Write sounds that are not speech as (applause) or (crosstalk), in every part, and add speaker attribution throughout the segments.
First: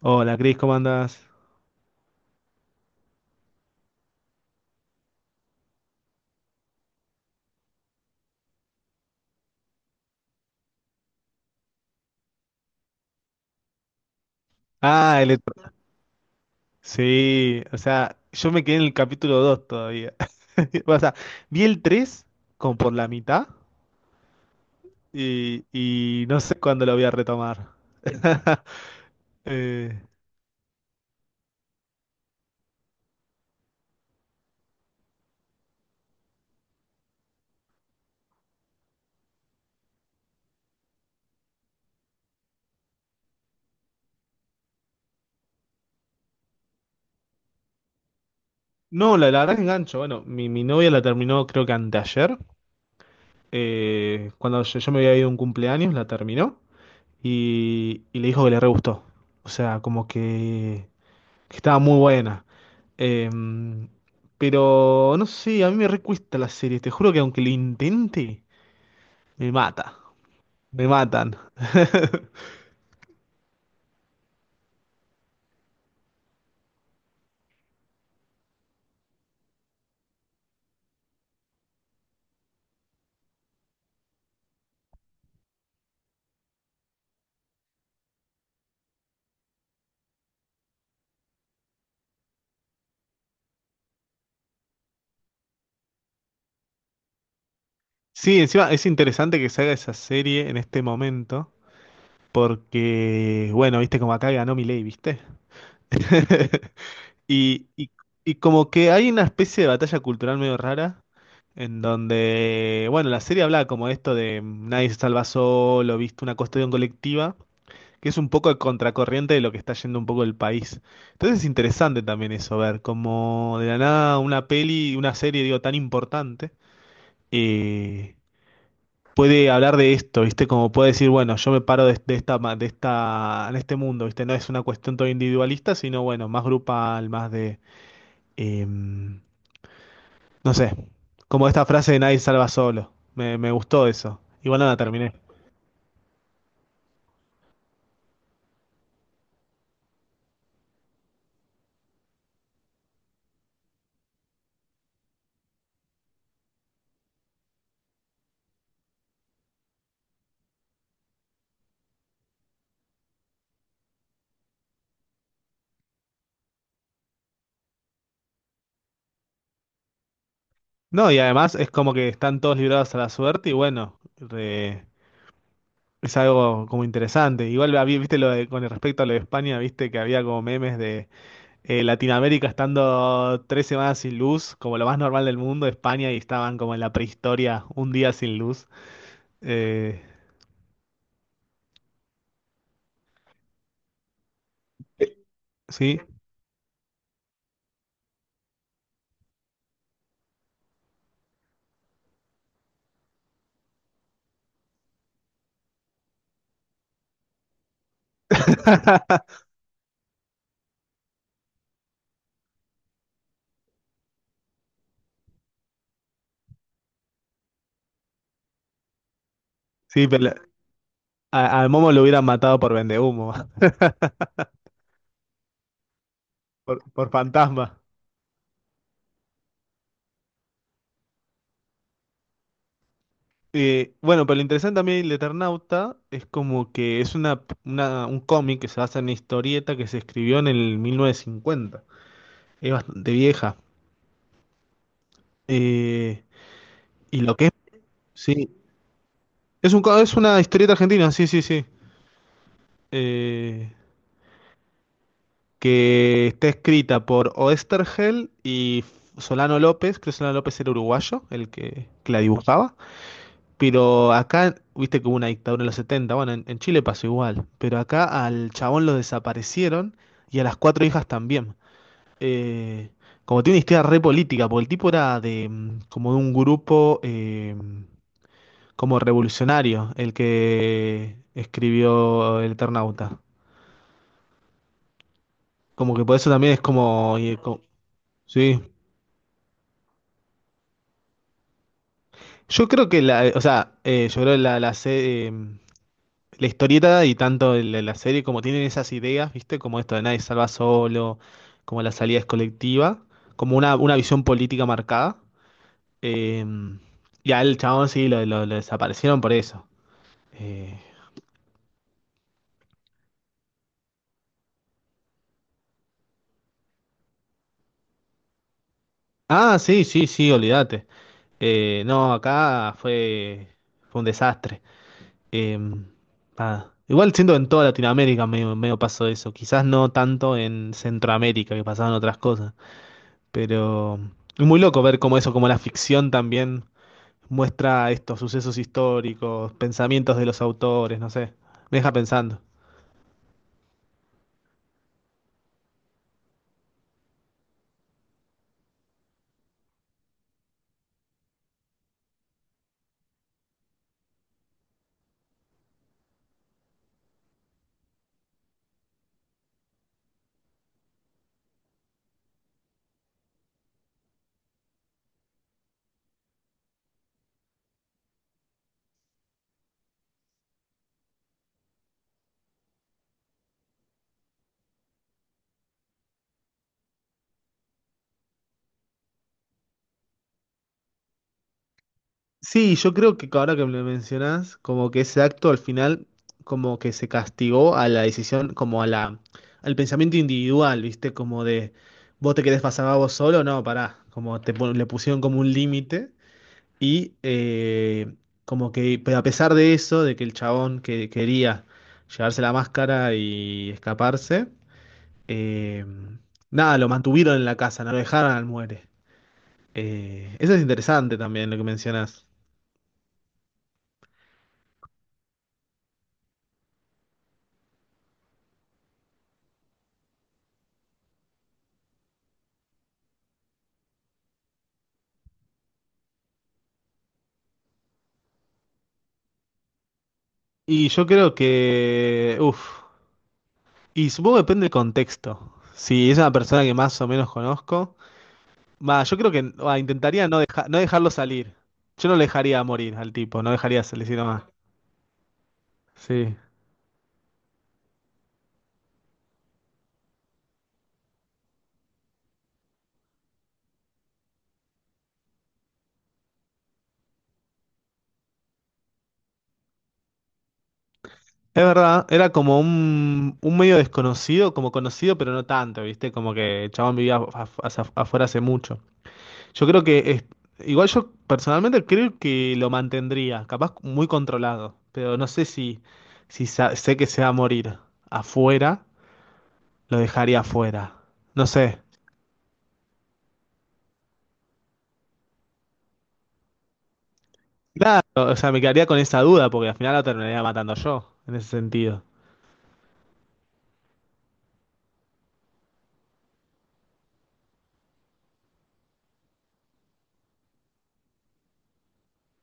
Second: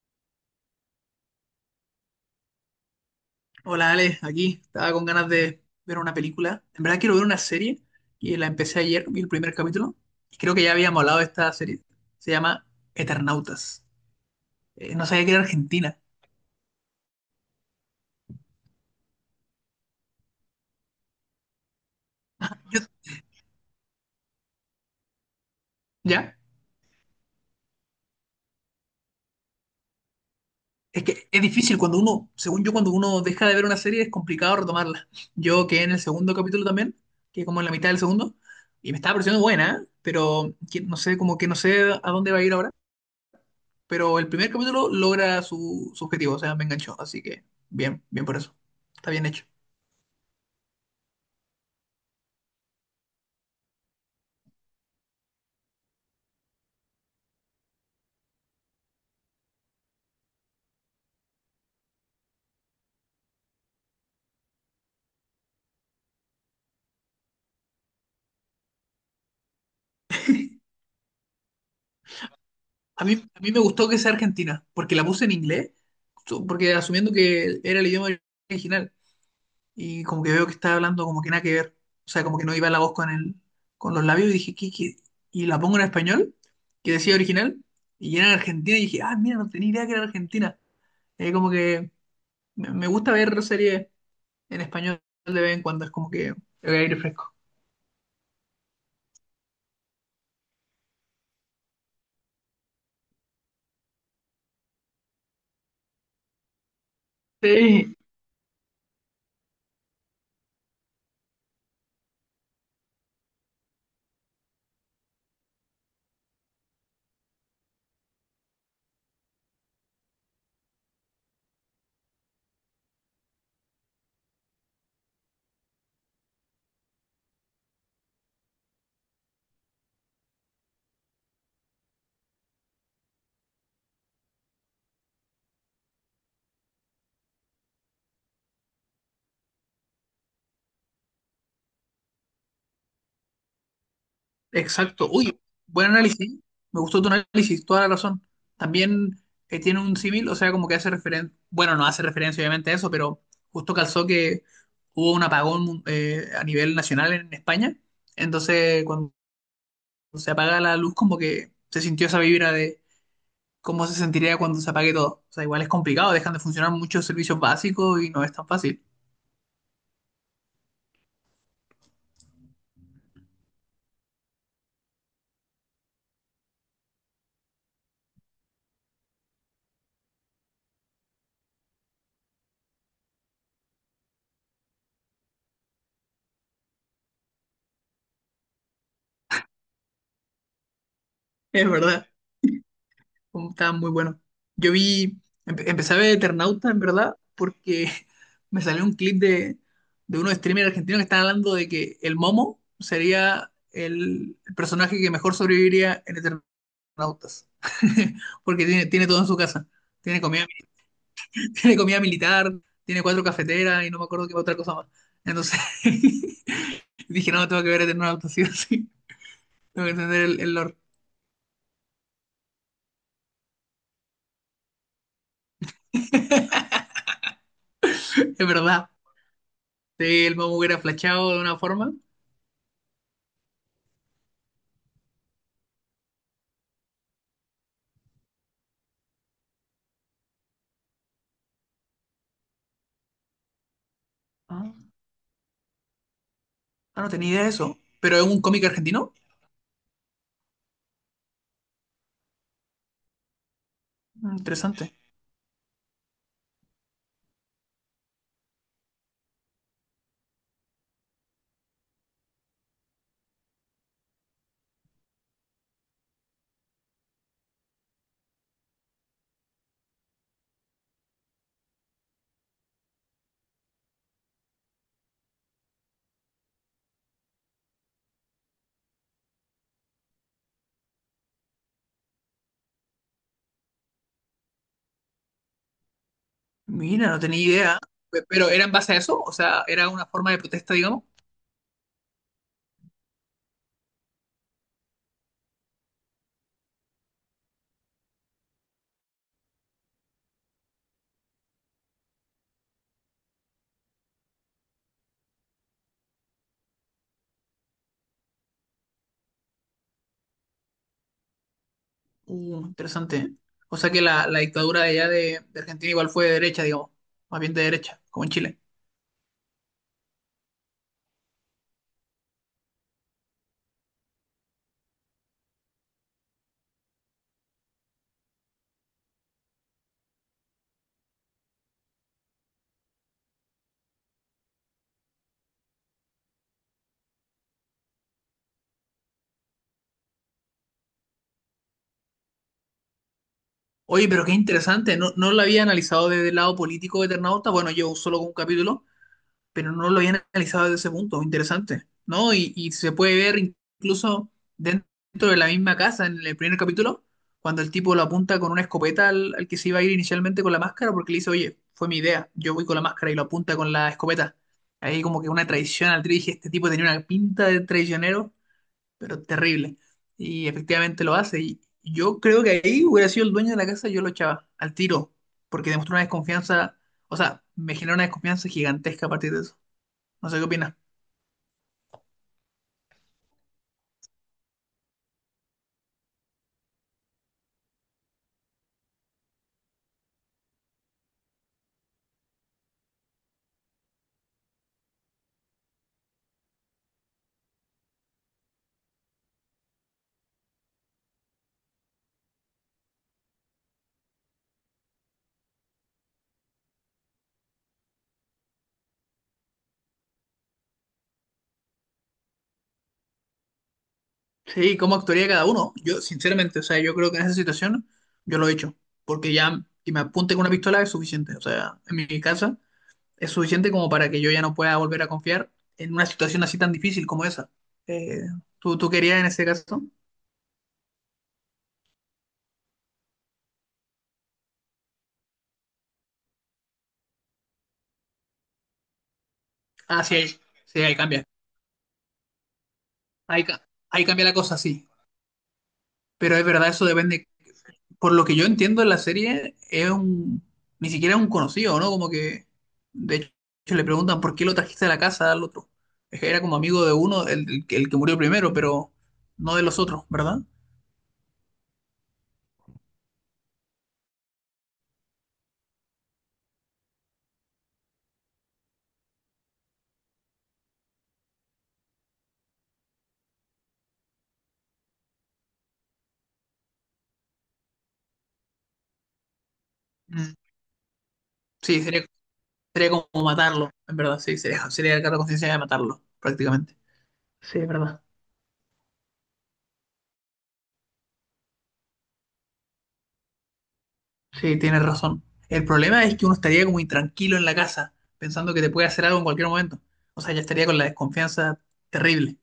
Speaker 1: Hola, Cris, ¿cómo andás?
Speaker 2: Hola Ale, aquí estaba con ganas de ver una película. En verdad quiero ver una serie y la empecé ayer, vi el primer capítulo. Y creo que ya habíamos hablado de esta serie. Se llama Eternautas. No
Speaker 1: Ah,
Speaker 2: sabía que era
Speaker 1: electro.
Speaker 2: Argentina.
Speaker 1: Sí, o sea, yo me quedé en el capítulo 2 todavía. (laughs) O sea, vi el 3 como
Speaker 2: Yo-
Speaker 1: por la mitad y
Speaker 2: ¿Ya?
Speaker 1: no sé cuándo lo voy a retomar. (laughs) Eh,
Speaker 2: Es que es difícil cuando uno, según yo, cuando uno deja de ver una serie es complicado retomarla. Yo quedé en el segundo capítulo también, que como en la mitad del segundo, y me estaba pareciendo buena, ¿eh? Pero no sé, como que no sé a dónde va a ir ahora. Pero el primer capítulo logra su objetivo, o sea, me enganchó. Así que bien, bien por eso. Está
Speaker 1: no,
Speaker 2: bien
Speaker 1: la, la
Speaker 2: hecho.
Speaker 1: verdad que engancho. Bueno, mi novia la terminó creo que anteayer. Cuando yo me había ido a un cumpleaños, la terminó y le dijo que le re gustó. O sea, como que estaba muy buena. Em, pero no sé, a mí me recuesta la serie, te juro que aunque lo intente, me mata, me matan. (laughs)
Speaker 2: A mí me gustó que sea Argentina, porque la puse en inglés, porque asumiendo que era el idioma original. Y como que veo que estaba hablando como que nada que ver. O sea, como que no iba la voz con el, con los labios y dije, ¿qué? Y la pongo en español, que decía original, y era en Argentina y dije, ah, mira, no tenía idea que era Argentina. Como que me gusta ver series en español de vez en cuando, es como que el aire fresco.
Speaker 1: Sí, encima es interesante que se haga esa serie en este momento, porque, bueno, viste como acá ganó Milei, ¿viste? (laughs) Y, y,
Speaker 2: Sí,
Speaker 1: y como que hay una especie de batalla cultural medio rara, en donde, bueno, la serie habla como esto de nadie se salva solo, ¿viste? Una cuestión colectiva, que es un poco a contracorriente de lo que está yendo un poco el país. Entonces es interesante también eso, ver como de la nada una peli, una serie, digo, tan importante, eh, puede hablar de esto, ¿viste? Como puede decir, bueno, yo me paro de en este mundo, ¿viste? No es una cuestión todo individualista, sino, bueno, más grupal, más de, no sé, como esta frase de nadie salva solo. Me gustó eso. Igual nada,
Speaker 2: exacto.
Speaker 1: terminé.
Speaker 2: Uy, buen análisis. Me gustó tu análisis, toda la razón. También tiene un símil, o sea, como que hace referencia, bueno, no hace referencia obviamente a eso, pero justo calzó que hubo un apagón, a nivel nacional en España. Entonces, cuando se apaga la luz, como que se sintió esa vibra de cómo se sentiría cuando se apague todo. O sea, igual es complicado, dejan de funcionar muchos servicios básicos y no es tan fácil.
Speaker 1: No, y además es como que están todos librados a la suerte y bueno, es algo como interesante. Igual, viste lo de, con respecto a lo de España, viste que había como memes de Latinoamérica estando 3 semanas sin luz, como lo más normal del mundo, España, y estaban como en la prehistoria, un día sin luz. Eh,
Speaker 2: Es verdad. Oh, estaba muy bueno. Yo vi, empecé a
Speaker 1: sí.
Speaker 2: ver Eternauta, en verdad, porque (laughs) me salió un clip de unos streamers argentinos que están hablando de que el Momo sería el personaje que mejor sobreviviría en Eternautas. (laughs) Porque tiene todo en su
Speaker 1: (laughs)
Speaker 2: casa. Tiene comida, (laughs) tiene comida militar, tiene cuatro cafeteras y no me acuerdo qué otra cosa más. Entonces (laughs) dije, no, tengo que ver Eternautas, sí o sí. Tengo que
Speaker 1: Sí,
Speaker 2: entender
Speaker 1: pero
Speaker 2: el lore.
Speaker 1: al Momo lo hubieran matado por vendehumo, (laughs) por fantasma.
Speaker 2: Es verdad. Sí, el Momo hubiera flachado de una forma.
Speaker 1: Bueno, pero lo interesante también del Eternauta es como que es una, un cómic que se basa en una historieta que se escribió en el 1950. Es bastante vieja. Eh,
Speaker 2: Ah, no
Speaker 1: ¿Y
Speaker 2: tenía
Speaker 1: lo
Speaker 2: idea de
Speaker 1: que?
Speaker 2: eso. ¿Pero es un
Speaker 1: Sí.
Speaker 2: cómic argentino?
Speaker 1: Es un, es una historieta argentina, sí, sí, sí. Eh,
Speaker 2: Mm, interesante.
Speaker 1: que está escrita por Oesterhel y Solano López. Creo que Solano López era uruguayo, que la dibujaba. Pero acá, viste que hubo una dictadura en los setenta. Bueno, en Chile pasó igual. Pero acá al chabón lo desaparecieron y a las cuatro hijas también. Eh, Como tiene una historia re política, porque el tipo era de como de un grupo, como revolucionario, el que escribió El Eternauta. Como que por eso también es
Speaker 2: Mira,
Speaker 1: como,
Speaker 2: no tenía idea. ¿Pero
Speaker 1: sí.
Speaker 2: era en base a eso? O sea, ¿era una forma de protesta, digamos?
Speaker 1: Yo creo que la, o sea, yo creo la, la, se- la historieta y tanto la serie como tienen esas ideas, ¿viste? Como esto de nadie salva solo, como la salida es colectiva, como una visión política marcada. Eh, y al chabón sí lo desaparecieron por eso. Eh,
Speaker 2: Interesante, ¿eh? O sea que la dictadura de allá de Argentina igual fue de derecha, digamos. Más bien de derecha, como en Chile.
Speaker 1: ah, sí, sí, sí, olvídate. No, acá fue un desastre. Em, Nada. Igual siendo en toda Latinoamérica medio, medio pasó eso. Quizás no tanto en Centroamérica, que pasaban otras cosas. Pero es muy loco ver cómo eso, como la ficción también muestra estos sucesos históricos, pensamientos de los autores, no sé. Me deja pensando.
Speaker 2: Oye, pero qué interesante. No, no lo había analizado desde el lado político de Eternauta. Bueno, yo solo con un capítulo, pero no lo habían analizado desde ese punto, interesante, ¿no? Y se puede ver incluso dentro de la misma casa en el primer capítulo, cuando el tipo lo apunta con una escopeta al que se iba a ir inicialmente con la máscara, porque le dice, oye, fue mi idea, yo voy con la máscara y lo apunta con la escopeta. Ahí como que una traición al trío, dije, este tipo tenía una pinta de traicionero, pero terrible. Y efectivamente lo hace. Y yo creo que ahí hubiera sido el dueño de la casa, yo lo echaba al tiro, porque demostró una desconfianza, o sea, me generó una desconfianza gigantesca a partir de eso. No sé qué opinas.
Speaker 1: Sí, yo creo que ahora que me lo mencionás, como que ese acto al final, como que se castigó a la decisión, como al pensamiento individual, ¿viste? Como de, vos te querés pasar a vos solo, no, pará, le pusieron como un límite y, pero a pesar de eso, de que el chabón que quería llevarse la máscara y escaparse, eh, nada, lo mantuvieron en la casa, no lo dejaron al muere. Eso es interesante también lo que mencionás.
Speaker 2: Sí, ¿cómo actuaría cada uno? Yo, sinceramente, o sea, yo creo que en esa situación yo lo he hecho. Porque ya que me apunte con una pistola es suficiente. O sea, en mi casa es suficiente como para que yo ya no pueda volver a confiar en una situación así tan difícil como esa. Eh, ¿tú querías en ese caso?
Speaker 1: Y yo creo que, uff, y supongo que depende del contexto. Si es una persona que más o menos conozco, va, yo creo que va,
Speaker 2: Ah,
Speaker 1: intentaría no
Speaker 2: sí, ahí
Speaker 1: dejarlo
Speaker 2: cambia.
Speaker 1: salir. Yo no le dejaría morir al
Speaker 2: Ahí,
Speaker 1: tipo, no dejaría
Speaker 2: ahí
Speaker 1: salir
Speaker 2: cambia la
Speaker 1: más.
Speaker 2: cosa, sí.
Speaker 1: Sí.
Speaker 2: Pero es verdad, eso depende por lo que yo entiendo en la serie, es un, ni siquiera es un conocido, ¿no? Como que, de hecho, le preguntan por qué lo trajiste a la casa al otro. Es que era como amigo de uno, el que murió primero, pero no de los otros, ¿verdad?
Speaker 1: Es verdad, era como un medio desconocido, como conocido, pero no tanto, ¿viste? Como que el chabón vivía afuera hace mucho. Yo creo que es- Igual yo personalmente creo que lo mantendría, capaz muy controlado, pero no sé si sé que se va a morir afuera, lo
Speaker 2: Mm.
Speaker 1: dejaría afuera. No sé.
Speaker 2: Sí, sería como matarlo, en verdad, sí, sería cargo de conciencia de matarlo, prácticamente. Sí, es verdad.
Speaker 1: Claro, o sea, me quedaría con esa duda porque al final lo terminaría matando yo, en ese sentido.
Speaker 2: Sí, tienes razón. El problema es que uno estaría como intranquilo en la casa, pensando que te puede hacer algo en cualquier momento. O sea, ya estaría con la desconfianza terrible.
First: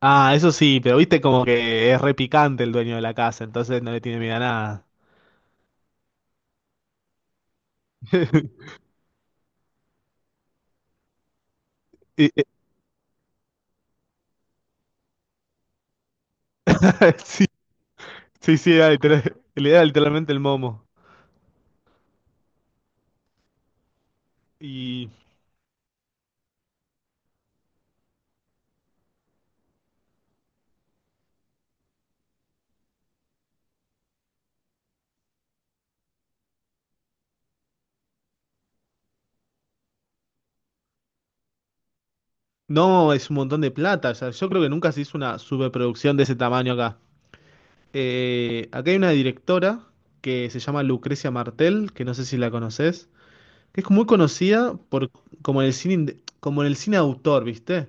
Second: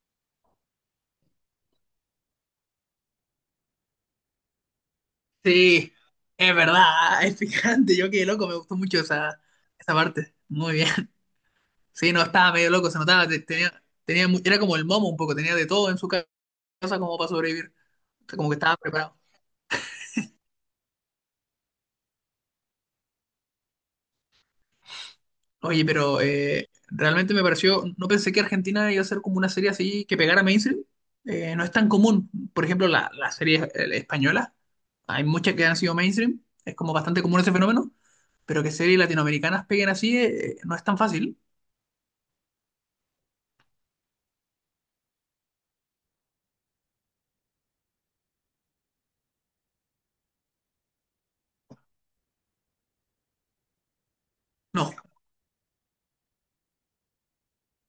Speaker 1: Ah, eso sí, pero viste como que es repicante el dueño de la casa, entonces no le tiene miedo a nada.
Speaker 2: Sí, es verdad, (laughs) es picante. Yo quedé loco, me
Speaker 1: (laughs)
Speaker 2: gustó mucho esa, esa parte. Muy bien. (laughs) Sí, no,
Speaker 1: Y-
Speaker 2: estaba medio loco, se notaba. Tenía, tenía, era como el momo un poco, tenía de todo en su casa
Speaker 1: (laughs)
Speaker 2: como para
Speaker 1: Sí,
Speaker 2: sobrevivir. O sea, como que
Speaker 1: sí, sí,
Speaker 2: estaba preparado.
Speaker 1: le da literalmente el momo. y
Speaker 2: Oye, pero realmente me pareció, no pensé que Argentina iba a ser como una serie así que pegara mainstream. No es tan común. Por ejemplo, la serie española, hay muchas que han sido mainstream. Es como bastante común ese fenómeno, pero que series latinoamericanas peguen así, no es tan fácil.
Speaker 1: No, es un montón de plata. O sea, yo creo que nunca se hizo una superproducción de ese tamaño acá. Acá hay una directora que se llama Lucrecia Martel, que no sé si la conoces, que es muy conocida
Speaker 2: No.
Speaker 1: por, como en el cine, como en el cine autor, ¿viste?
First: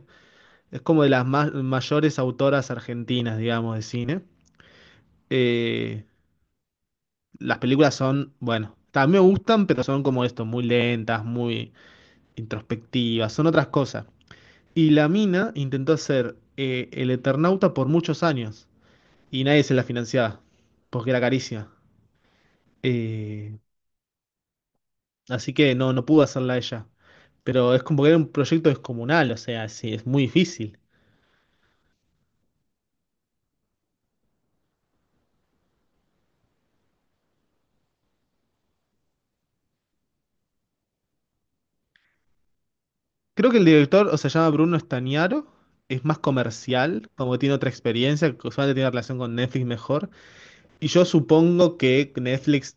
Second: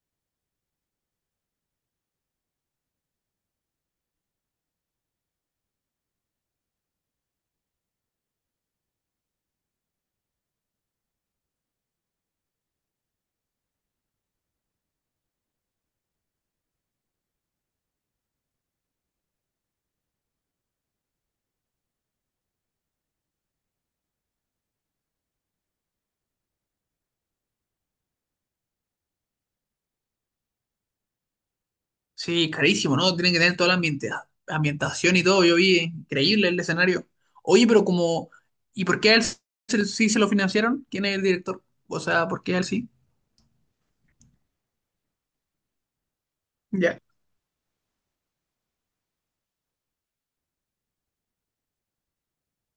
Speaker 1: Es como de mayores autoras argentinas, digamos, de cine. Eh, las películas son, bueno, también me gustan, pero son como esto, muy lentas, muy introspectivas, son otras cosas. Y la mina intentó hacer el Eternauta por muchos años y nadie se la financiaba porque era carísima. Eh, Así que no, no pudo hacerla ella. Pero es como que era un proyecto descomunal, o sea, sí, es muy difícil.
Speaker 2: Sí, carísimo, ¿no? Tienen que tener toda la ambientación y todo. Yo vi, increíble el escenario. Oye, pero como, ¿y por qué a él sí se lo financiaron? ¿Quién es el director? O sea, ¿por qué a él sí?
Speaker 1: Creo que el director, o sea, se llama Bruno Stagnaro, es más
Speaker 2: Ya.
Speaker 1: comercial, como que tiene otra experiencia, que usualmente tiene relación con Netflix mejor. Y yo supongo que Netflix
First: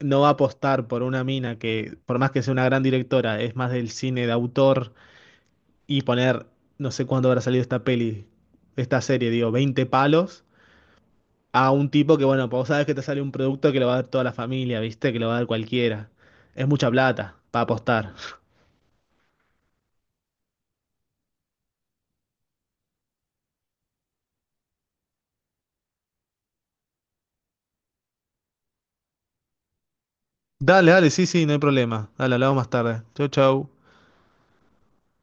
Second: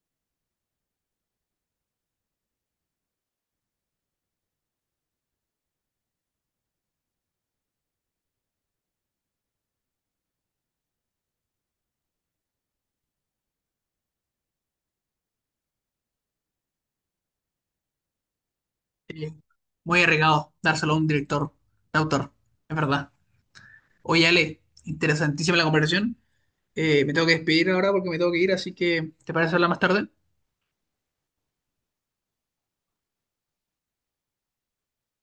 Speaker 1: no va a apostar por una mina que, por más que sea una gran directora, es más del cine de autor y poner, no sé cuándo habrá salido esta peli, esta serie, digo, 20 palos a un tipo que, bueno, pues vos sabes que te sale un producto que lo va a dar toda la familia, ¿viste? Que lo va a dar cualquiera. Es mucha plata para apostar.
Speaker 2: Eh, Muy arriesgado dárselo a un director, de autor, es verdad. Oye, Ale, interesantísima la conversación. Me tengo que despedir ahora porque me tengo que ir, así que ¿te parece hablar más tarde?
Speaker 1: Dale, dale, sí, sí, no hay problema. Dale, hablamos más tarde. Chau, chau.